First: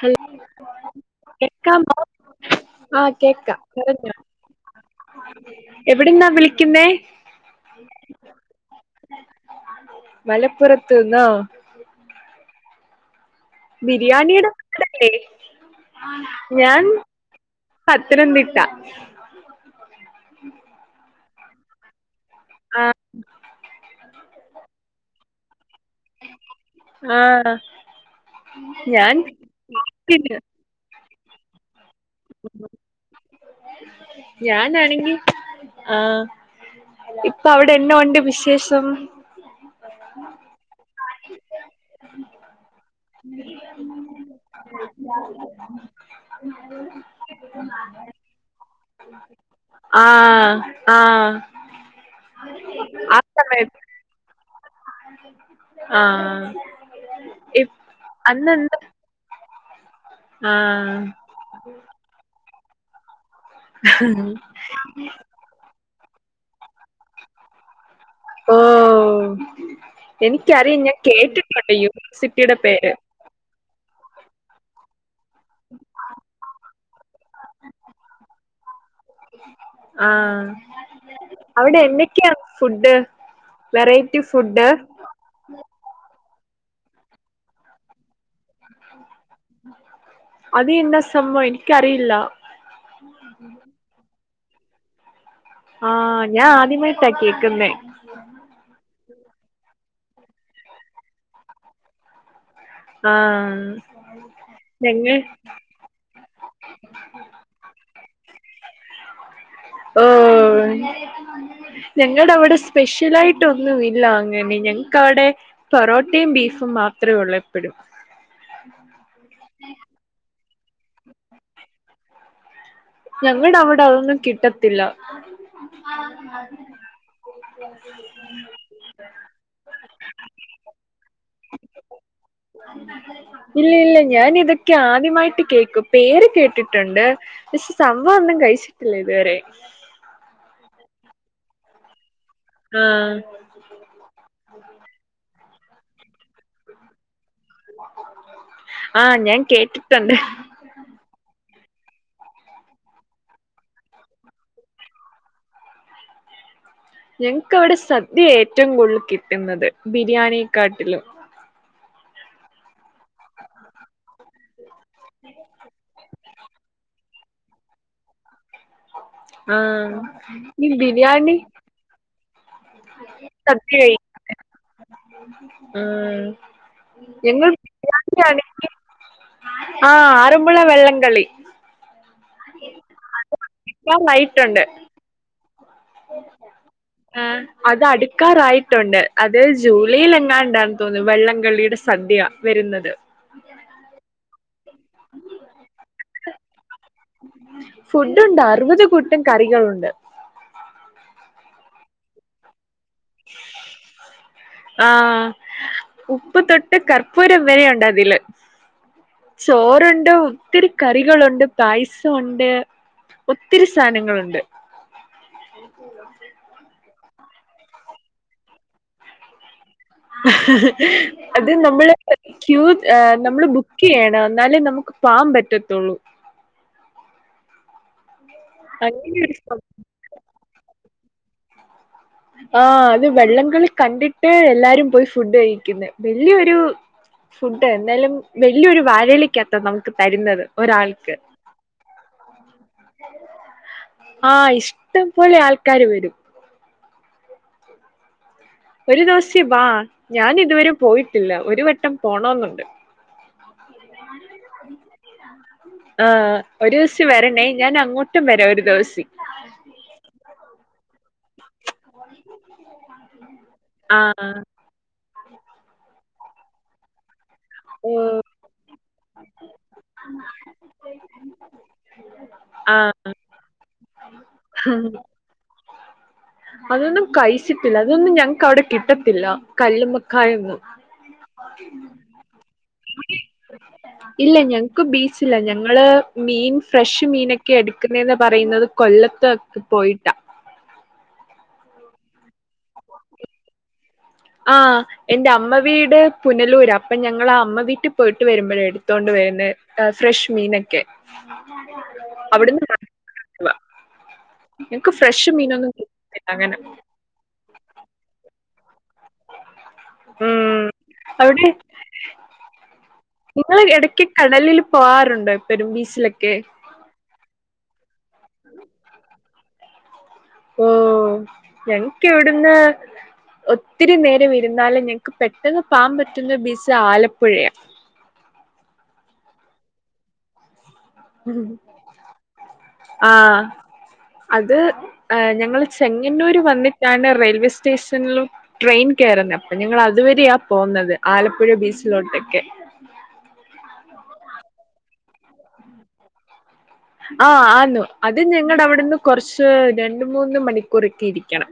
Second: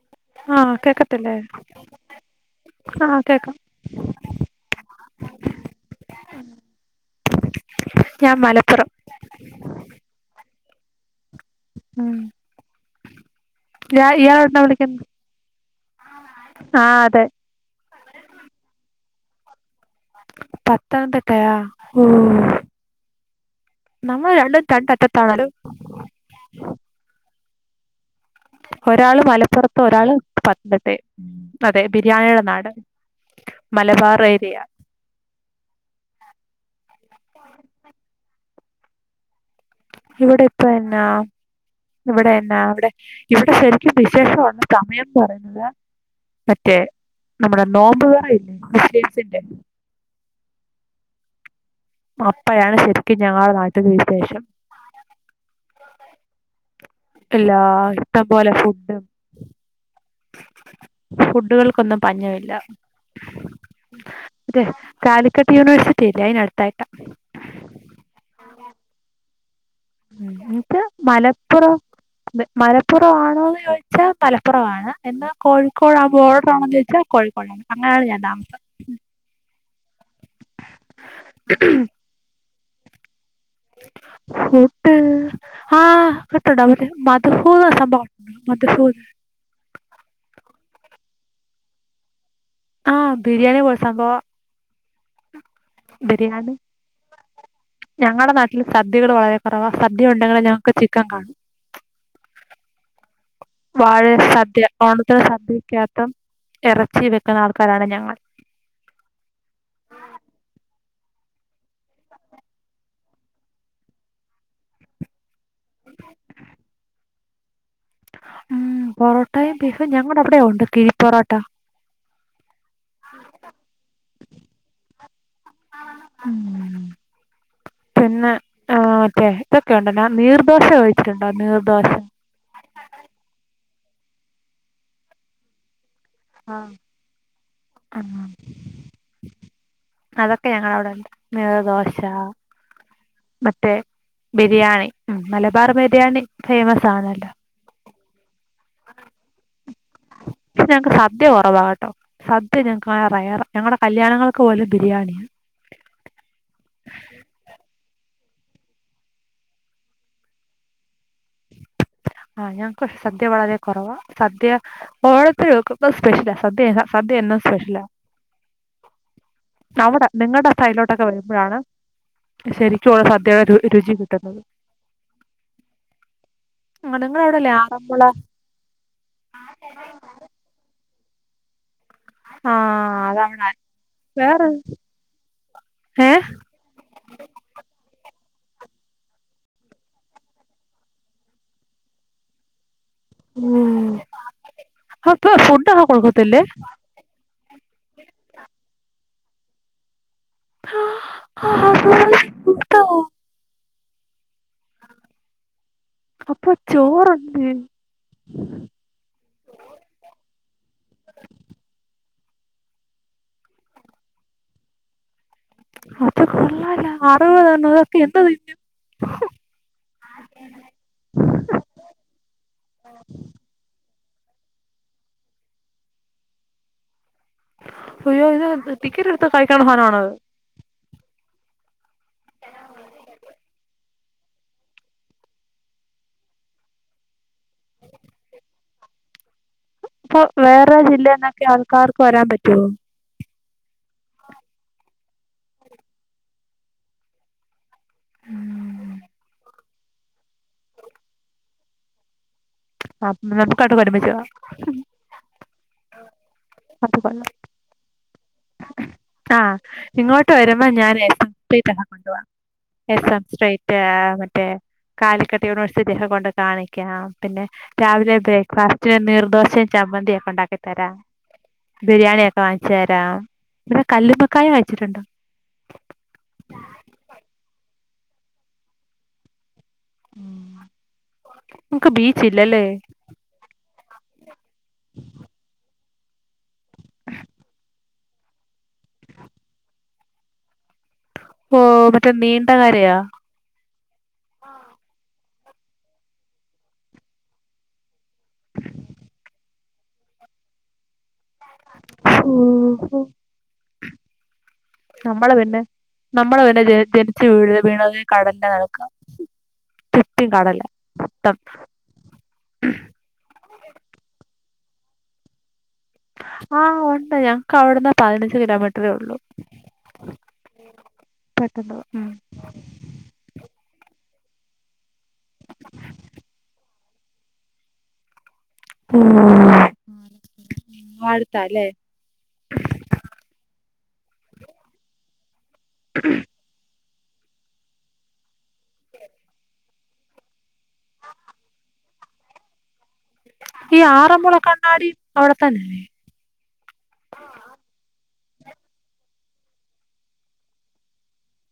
Hello ആഹ് കേക്കത്തില്ലേ കേക്കാമോ ആഹ് കേക്ക പറഞ്ഞോ എവിടെന്നാ വിളിക്കുന്നേ ഞാൻ മലപ്പുറം മലപ്പുറത്ത് ന്നോ ആഹ് ബിരിയാണിയുടെ ഇയാളെവിടുന്നാ വിളിക്കുന്നെ നാടല്ലേ ഞാൻ ആഹ് അതെ പത്തനംതിട്ട പത്തനം തിട്ടയാ ഉം ആഹ് നമ്മൾ രണ്ടും തണ്ടറ്റത്തെ താണും ആഹ് ഞാൻ ഒരാള് മലപ്പുറത്ത് ഒരാള് പിന്നെ അതെ ബിരിയാണിയുടെ നാട് മലബാർ ഏരിയ ന്നാണങ്കി ആഹ് ഇപ്പ അവിടെന്ന ഉണ്ട് വിശേഷം ഇവിടെ ഇപ്പൊ എന്നാ ഇവിടെന്നാ ഇവിടെ ഇവിടെ ശരിക്കും വിശേഷാണ് സമയംന്ന് പറയുന്നത് മറ്റേ നമ്മുടെ നോമ്പ് തുറയില്ലേ മുസ്ലീംസിന്റെ ആഹ് ആഹ് അപ്പഴാണ് ആ ശരിക്കും ഞങ്ങളുടെ സമയത്ത് നാട്ടില് വിശേഷം ആഹ് എല്ലാ ഇപ് ഇഷ്ടം പോലെ അന്നെന്താ ഫുഡും ആഹ് ഫുഡുകൾക്കൊന്നും പഞ്ഞമില്ല തെ കാലി ക്കറ്റ് യൂണിവേഴ്സിറ്റിയില്ലേ അതിന് അടുത്തായിട്ടാ ഓഹ് എന്നിട്ട് എനിക്കറിയാം ഞാൻ കേട്ടിട്ടുണ്ട് മലപ്പുറം യൂണിവേഴ്സിറ്റിയുടെ പേര് ച്ചാൽ മലപ്പുറമാണ് ഇന്ന് കോഴിക്കോട് ആ ബോർഡർ ആണന്ന് ചോദിച്ചാൽ കോഴിക്കോടാണ് അങ്ങനെയാണ് ഞാൻ താമസം ആഹ് അവിടെ എന്തൊക്കെയാണ് ഫുഡ് വെറൈറ്റി ഫുഡ് ആഹ് കേട്ടോടാ മധ്ഹൂത് മധ്ഹൂത് അത് എന്ത സംഭവം എനിക്ക് അറിയില്ല ആഹ് ബിരിയാണി പോലത്തെ സംഭവം ആഹ് ഞാൻ ബിരിയാണി ആദ്യമായിട്ടാ കേക്കുന്നേ ഞങ്ങളുടെ നാട്ടിൽ സദ്യകൾ വളരെ കുറവാ സദ്യ ഉണ്ടെങ്കിൽ ഞങ്ങക്ക് ചിക്കൻ കാണും ആഹ് വാഴ സദ്യ ഞങ്ങൾ ഓണത്തിന് സദ്യിക്കാത്തും എറച്ചി വെക്കുന്ന ആൾക്കാരാണ് ഞങ്ങൾ ഓഹ് ഞങ്ങളുടെ ഇവിടെ സ്പെഷ്യലാ യിട്ടൊന്നും ഇല്ല അങ്ങനെ ഞങ്ങക്ക വിടെ പൊറോട്ടയും ബീഫും മാത്രമേ ഉള്ള എപ്പോഴും പൊറോട്ടയും ബീഫും ഞങ്ങളുടെ അവിടെ ഉണ്ട് കിഴി പൊറോട്ട ഞങ്ങളുടെ അവിടെ അതൊന്നും കിട്ടത്തില്ല ഉം മാ പിന്നെ ആ മറ്റേ ഇതൊക്കെയ ഉണ്ടോ നീർദോശ കഴിച്ചിട്ടുണ്ടോ നീർദോശ ഇല്ല ഇല്ല ഞാൻ ഇതൊക്കെ ആദ്യമായിട്ട് കേൾക്കും പേര് കേട്ടിട്ടുണ്ട് പക്ഷെ സംഭവം ആഹ് ഒന്നും കഴിച്ചിട്ടില്ല ഇതുവരെ അതൊക്കെ ഞങ്ങള അവിടെണ്ട് നീറ്ദോശ ആഹ് മറ്റേ ബിരിയാണി ഉ മലബാർ ബിരിയാണി ഫേമസ് ആണല്ലോ ആഹ് ഞാൻ കേട്ടിട്ടുണ്ട് പക്ഷെ ഞങ്ങക്ക് സദ്യ കുറവാകട്ടോ സദ്യ ഞങ്ങക്ക് റയർ ഞങ്ങളടെ കല്യാണങ്ങൾക്ക് പോലെ ബിരിയാണിയാണ് ഞങ്ങക്ക് അവിടെ സദ്യ ഏറ്റവും കൂടുതൽ കിട്ടുന്നത് ബിരിയാണിയെക്കാട്ടിലും ആഹ് ഞക്ക് സദ്യ വളരെ കുറവ സദ്യ ഓണത്തിന് ഒക്കെ സ്പെഷ്യല സദ്യ സദ്യ എന്ന സ്പെഷ്യലാ ആഹ് നവിടെ നിങ്ങളുടെ ഈ സൈഡിൽലോട്ടൊക്കെ ബിരിയാണി വരുമ്പോഴാണ് ശരിക്കുംവാ സദ്യയുടെ രുചി കിട്ടുന്നത് ആ നിങ്ങളവിടെ ഞങ്ങൾ ഇല്ലേ ആറന്മുള ബിരിയാണിയണെങ്കിൽ ആഹ അറമ്പുള വള്ളം കളി ആഹ് അതവിടെ എല്ലാം ആയിട്ടുണ്ട് ഹഏ ആഹ അത് അടുക്കാറായിട്ടുണ്ട് അത് ജൂലൈൽ എങ്ങാ ഉണ്ടാന്ന് തോന്നുന്നു വെള്ളംകള്ളിയുടെ സദ്യ വരുന്നത് ഉം അപ്പ ഫുഡക്ക കൊടുക്കതില്ലേ ഫുഡ് ഉണ്ട് അറുപത് കുട്ടും കറികളുണ്ട് [inaudible] ആഹ ഉപ്പ് അപ്പൊ തൊട്ട് ചോറുണ്ട് കർപ്പൂരം വരെയുണ്ട് അതില് ചോറുണ്ട് ഒത്തിരി കറികളുണ്ട് പായസംഉണ്ട് ഒത്തിരി സാധനങ്ങളുണ്ട് അത് കൊള്ളാലോ അറുപത്നോഅതൊക്കെ എന്തോ അത് നമ്മള് ക്യൂ ഏ നമ്മള് ബുക്ക് ചെയ്യണം എന്നാലേ നമുക്ക് പാകൻ പറ്റത്തുള്ളൂ അയ്യോ ഇത് ടിക്കറ്റ് അങ്ങനെ എടുത് ഒരു കഴിക്കാനുള്ള സാധനമാണോത് ആ അത് വെള്ളംകളി കണ്ടിട്ട് എല്ലാരും പോയി ഫുഡ് കഴിക്കുന്ന വല്യൊരു ഫുഡ് എന്തായാലും വലിയൊരു വഴഇലയി കാത നമുക്ക് അപ്പൊ തരുന്നത് വേറെ ഒരാൾക്ക് ജില്ലേന്നൊക്കെ ആൾക്കാർക്ക് വരാൻ പറ്റുവോ ആ ഇഷ്ടംപലെ ആൾക്കാാര് വരും ഒരു ദിവസം വാ ഞാൻ ഇതുവരെ പോയിട്ടില്ല ഒരു വട്ടം പോണെന്നുണ്ട് അ നമുക്ക്ട്ട കൊടിമ ചെയ ആ ഒരു ദിവസം അപ്പ [inaudible] വരണേ ഞാൻ അങ്ങോട്ടും വരാം ഒരു ദിവസി ആഹ് ഇങ്ങോട്ട് വരുമ്പോ ഞാൻ [inaudible] കൊണ്ട് പോവാം എസ് എം സ്ട്രൈറ്റ് ആ മറ്റേ കാലിക്കട് യൂണിവേഴ്സിറ്റി ഒക്കെ കൊണ്ട് കാണിക്കാം പിന്നെ രാവിലെ ബ്രേക്ക് ഫസ്റ്റ നീർദോശയും ചമ്മന്തി ഒക്കെ ഉണ്ടാക്കി തരാം ബിരിയാണിയ ഒക്കെ വാങ്ങിച്ചു ആ തരാം പിന്നെ കല്ലുമക്കായ കഴിച്ചിട്ടുണ്ടോ അതൊന്നും കഴിച്ചിട്ടില്ല അതൊന്നും ഞങ്ങക്ക് അവിടെ കിട്ടത്തില്ല കല്ലുമ്മക്കായൊന്നും ഇക്ക് ബീച്ച് ഇല്ലല്ലേ ഇല്ല ഞങ്ങക്ക് ബീച് ഇല്ല ഞങ്ങള് മീൻ ഫ്രഷ് മീനൊക്കെ എടുക്കുനെന്ന് പറയുന്നത് കൊല്ലത്തൊക്കെ പോയിട്ടാ ഓ മറ്റേ നീണ്ടകരയാാ ആഹ എൻന്റെ അമ്മ വീട് പുനലൂര് അപ്പൊ ഞങ്ങള അമ്മ വീട്ടിൽ പോയിട്ട് വരുമ്പോഴ എടുത്തോണ്ട് വരുന്നേ ട്ടാ ഫ്രഷ്മീനൊക്കെ ഓ അവിടുന്ന് ഓ. [inaudible] ക്ക് ഫ്രഷ് മീനൊന്നുംകിട്ടത്തില്ല അങ്ങനെ വീട് വീണെ കടലിന്റെ നടക്ക മ്മ് മൊത്തം അവിടെ നിങ്ങൾ ഇടക്ക് കടലിൽ പോകാറുണ്ടോ എപ്പോഴും ബീചിലൊക്കെ ആഹ ഉണ്ട് ഞങ്ങക്ക് അവിടുന്ന് പതിനഞ്ച് കിലോമീറ്ററേ ഉള്ളൂ ഓഹ് പെട്ടെന്ന് വാ. ഞങ്ങക്ക് ഇവിടുന്ന് ഒത്തിരി നേരം ഇരുന്നാലും ഞങ്ങക്ക് പെട്ടെന്ന് പോവാൻ പറ്റുന്ന ബീച്ച് ആലപ്പുഴയാണ് ഉംഹ് അടുത്താലേ ആഹ് അത് ഞങ്ങള് ചെങ്ങന്നൂര് വന്നി ട്ടാണ് റെയിൽവേ സ്റ്റേഷനിലും ട്രെയിൻ കയറുന്നെ അപ്പൊ ഞങ്ങൾ അതുവഴിയാ പോകുന്നത് ആലപ്പുഴ ബീച്ചിലോട്ടൊക്കെ ഈ ആറന്മുള കണ്ണാടി അവിടെത്തന്നല്ലേ ആ ആന്ന് അത് ഞങ്ങടെ അവിടുന്ന് കുറച്ച് രണ്ടു മൂന്ന് മണിക്കൂറൊക്കെ ഇരിക്കണം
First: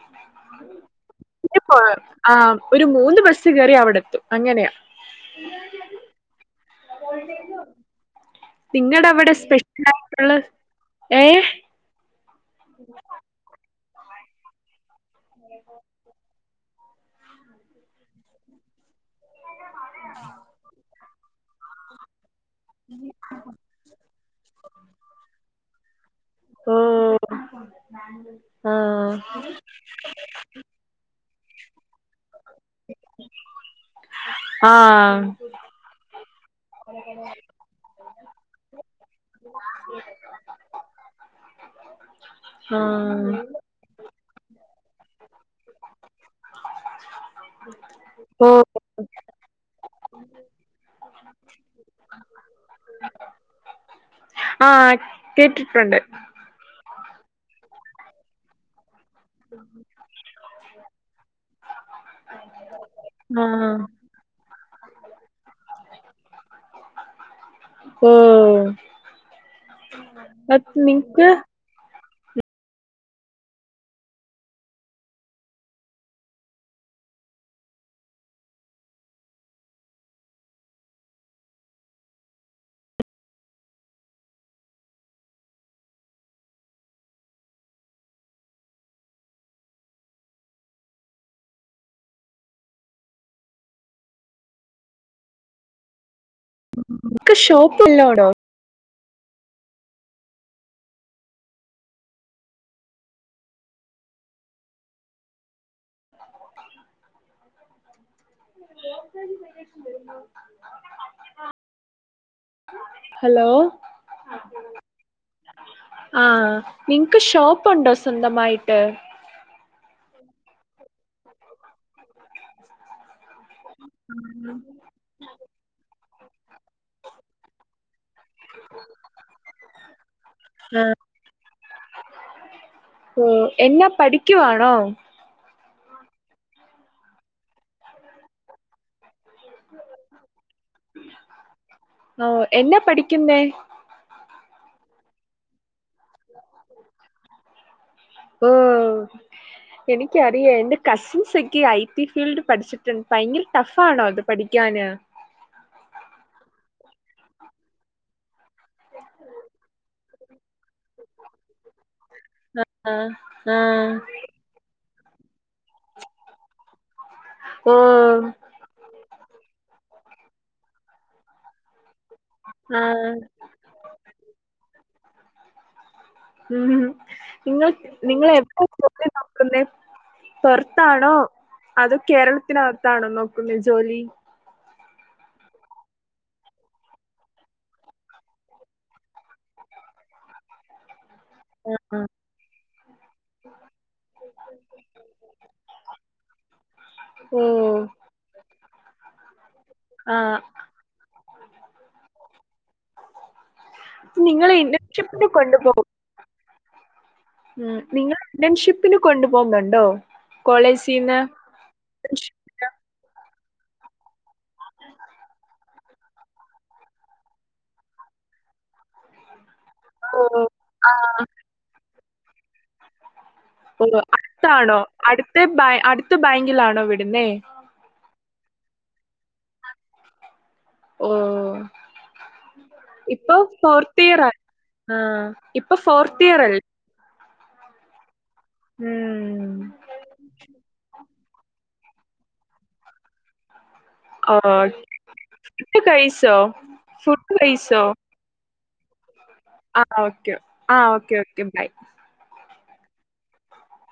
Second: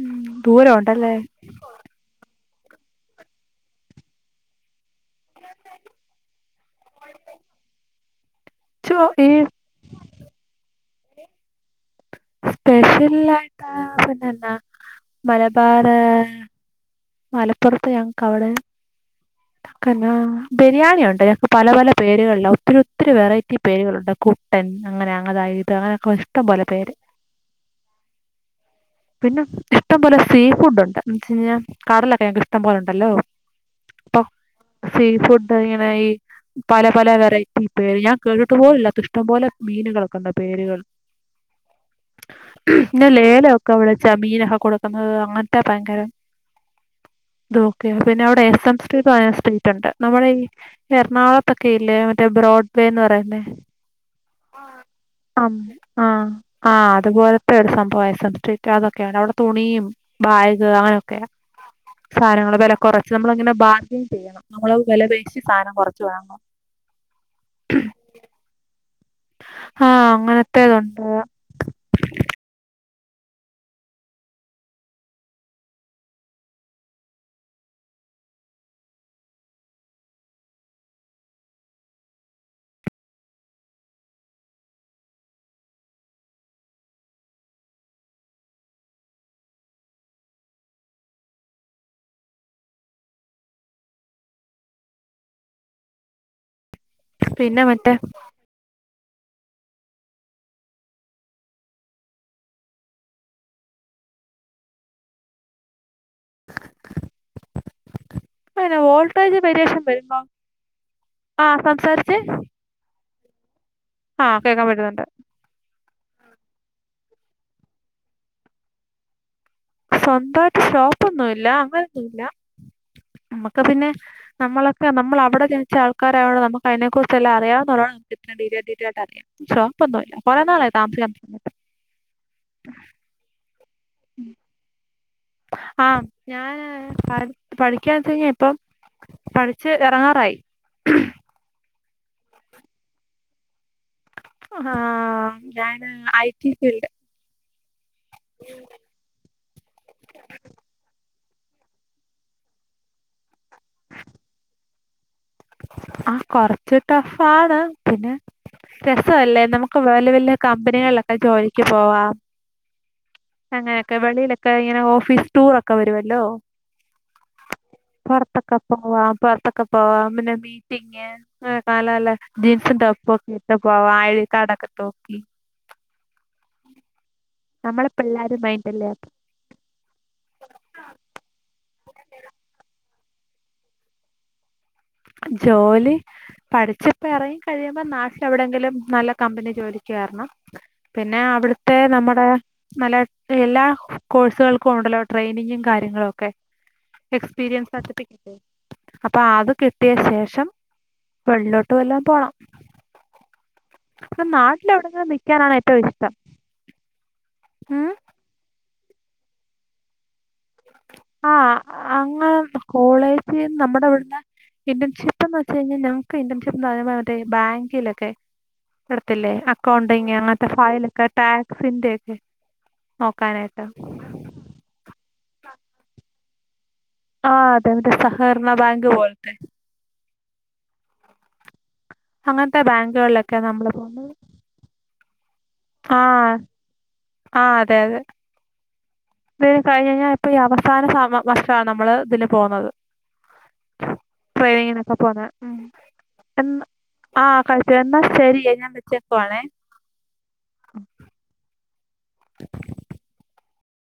ഉംഹ് ദൂരം ഉണ്ടല്ലേ [unintelligible] ആ ഒരു മൂന്ന് ബസ് കയറി അവിടെ എത്തും അങ്ങനെയാ [unintelligible] ചോ നിങ്ങളുടെ ഈ അവിടെ സ്പെഷ്യൽ ആയിട്ടുള്ള ഏഹ് സ്പെഷ്യൽ ആയിട്ടാ പിന്നെന്നാ മലബാറ് മലപ്പുറത്ത് ഞങ്ങക്ക് അവിടെ പിന്നെ ബിരിയാണിയുണ്ട് ഞ പല പല പേരുകളിലാ ഒത്തിരി ഒത്തിരി വെറൈറ്റി പേരുകളുണ്ട് കുട്ടൻ അങ്ങനെ അങ്ങനെയിതാ അങ്ങനെയൊക്കെ ഇഷ്ടം പോലെ പേര് ആഹ് ആഹ് പിന്നെ ഇഷ്ടം പോലെ സീ ഫുഡ്‌ ഉണ്ട് ലൊക്കെ ഇഷ്ടം പോലെ ഉണ്ടല്ലോ അപ്പൊ സീ ആഹ് ഫുഡ് ഇങ്ങനെ ഈ പല പല വെറൈറ്റി പേര് ഞാൻ കേട്ടിട്ട് പോലുവില്ലാത്ത ഇഷ്ടംപോലെ മീനുകളൊക്കെ ഉണ്ട് പേരുകൾ ഇന്ന് ആഹ് ലേലവാ ഒക്കെ വിളിച്ച മീനൊക്കെ കൊടുക്കുന്നത് അങ്ങനത്തെ ഭയങ്കരം [inaudible] അത് ഓക്കെ പിന്നെ അവിടെ ഓഹ് എസ് എംസ് സ്പിരിറ്റ്‌ ഉണ്ട് നമ്മുടെ ഈ എറണാകുളത്തൊക്കെ ഇല്ലേ മറ്റേ ബ്രോഡ് വേ എന്ന് പറയുന്നെ ആഹ് അം കേട്ടിട്ടുണ്ട് ആഹ് ആഹ് അത്പോലെതെ ഒരു സംഭവം എസ് എം സ്ട്രീറ്റതൊക്കെ [unintelligible] തുണിയും ബാഗ് അങ്ങനൊക്കെയാ സാധനങ്ങൾ വെല കൊറച്ച് നമ്മൾ ങ്ങനെ ആഹ് ബർഗയിൻ ചെയ്യണം നമ്മളത് വെല പേശി സാധനം കുറച്ച് വാങ്ങണം ഓ ആഹ് അങ്ങനത്തേതുണ്ട് [unintelligible] ക്ക് പിന്നെ ഷോപ്പ് മറ്റേ ല്ലോ ഡാ പ്പയിന് വോൾടേജ് വേരിയേഷൻ വരുമ്പോ ആ സംസാരിച്ചേ ഹലോ ആഹ് കേക്കാൻ പറ്റുന്നുണ്ട് ആഹ് നിങ്ങ്ക്ക് ഷോപ്പുണ്ടോ സ്വന്തമായിട്ട് സ്വന്തായിട്ട് ഷോപ്പൊന്നുല്ല അങ്ങനൊന്നുല്ല മ്മക് പിന്നെ നമ്മളൊക്കെ നമ്മൾ അവിടെ ജനിച്ചാ ൾക്കാരായുള്ളൊണ്ട് നമുക്ക് അതിനെ കുറിച്ച് എല്ലാം അറിയാവുന്നോരോട് ഇത്രേം ഡീറ്റെ ഡേറ്റൽ ആയിട്ടറി ഷോപ്പ് ഒന്നുല്ല കൊറേ നാളായി താമസിക്കാൻ തുടങ്ങിയിട്ട് ഓഹ് എന്ന പഠിക്കുവാണോ ആഹ് ഞാന് പറി പഠിക്കാ ചെന്നെ പഠിച്ച് എറങ്ങാറായി ഓഹ് എന്നാ പഠിക്കുന്നേ ആഹ് ഞാന് ഐ ടി ഫീൽഡ് പ് എനിക്കറിയ എന്റെ കസിൻസ് ഒക്കെ ഐ ടി ഫീൽഡ് പഠിച്ചിട്ടുണ്ട് ഭയങ്കര ടഫാണോ ഇത് പഠിക്കാന് ആ കൊറച്ച് ടഫാണ് പിന്നെ രസവല്ലേ നമുക്ക് വല്യ വല്യ കമ്പനികളിലൊക്കെ ജോലിക്ക് പോവാം ആഹ് ആഹ് അങ്ങനെക്കെ വെളിയിലൊക്കെ ഇങ്ങനെ ഓഫീസ് ടൂർ ഒക്കെ വരുവല്ലോ ഓഹ് പൊറത്തൊക്കെപ്പോവാം പൊറത്തൊക്കെപ്പോവാം. [unintelligible] ജീൻസും ടോപ്പും ആഹ് ഒക്കെ ഇട്ട് ത കോവായി കടക്കത്തോക്കി ഉം ങ്ങള നമ്മളെ നിങ്ങൾ പിള്ളേർ എപ്പ മൈൻഡല്ലേ [unintelligible] ക്കുന്നെ പൊർത്താണോ അതോ കേരളത്തിനകത്താണോ നോക്കുന്നേ ജോലി ജോലി പഠിച്ചിപ്പം എറങ്ങി കഴിയുമ്പോ നാട്ടിൽ എവിടെെങ്കിലും നല്ല കമ്പനി ജോലിക്ക് കേറണം പിന്നെ അവിടത്തേ ആഹ് നമ്മടെ നല്ല എല്ലാ കോഴ്സുകൾക്കും ഉണ്ടല്ലോ ട്രെയിനിങ്ങും കാര്യങ്ങളും ഒക്കെ എക്സ്പീരിയൻസ് ഓഹ് സർട്ടി അപ്പോ ആത് കിട്ടിയ ആഹ് ശേഷം വെളിലോട്ട് വല്ലോം പോണം അപ്പം നിങ്ങളെ നാട്ടിലെവിടെങ്കിലും ഇന്റേൺഷിപ്പിന് നിക്കാനാണ് കൊണ്ടുപോകും ഏറ്റവും ഇഷ്ടം ഉം, നിങ്ങൾ ഇന്റൺഷിപ്പിന് കൊണ്ടു പോകുന്നുണ്ടോ? ആ അങ്ങ് കോളേജിൽ നമ്മടെ ഇവിടന്ന് ഇന്റേൺഷിപ്പ്ന്ന് വെച്ച് കഴിഞ്ഞാൽ ഞ ങ്ങക്ക് ഇന്റേൺഷിപ്പ് പറേമ്പുത്തേക്ക് ബാങ്കിലൊക്കെ [unintelligible] ക്കൗണ്ടിങ് ഓ! അങ്ങനത്തെ ഫയലൊക്കെ ആഹ്. ടാക്സിന്റെൊക്കെ നോക്കാനായിട്ട് ത്താണോ അടുത്ത് ബാങ്കി അടുത്ത് ബങ്കിലാണോ വീട് ആ അതെ തേ സഹകരണ ബാങ്ക് പോലത്തെ ഓഹ്, അങ്ങനത്തെ ഇപ്പൊ ബാങ്കുകളിലൊക്കെ നമ്മൾ ഫോർത്ത് ഇയർ ആയ് ആഹ്. ഇപ്പൊ ഫോർത്ത് ആഹ് ഇയർ അല്ലേ? ആ അതെ അതെ ഉം [unintelligible] കഴിഞ്ഞ ഇപ്പ ഈ അവസാന സമ വർഷാണ് നമ്മള് ഇതിന്പോവുന്നത് ഓക്കെ. ട്രയിനിങ്ങിനൊക്കെ പോന്നെ ഉം ഫുഡ് കഴിച്ചോ? എന്ന് ആ ഫുഡ് കൈ കഴിച്ചോ? എന്നാ ശരിയേ ഞാൻ വി വെച്ചേക്കുവാണേ ആഹ് ഓക്കെ ആഹ് ഓക്കെ ഓക്കെ ബൈ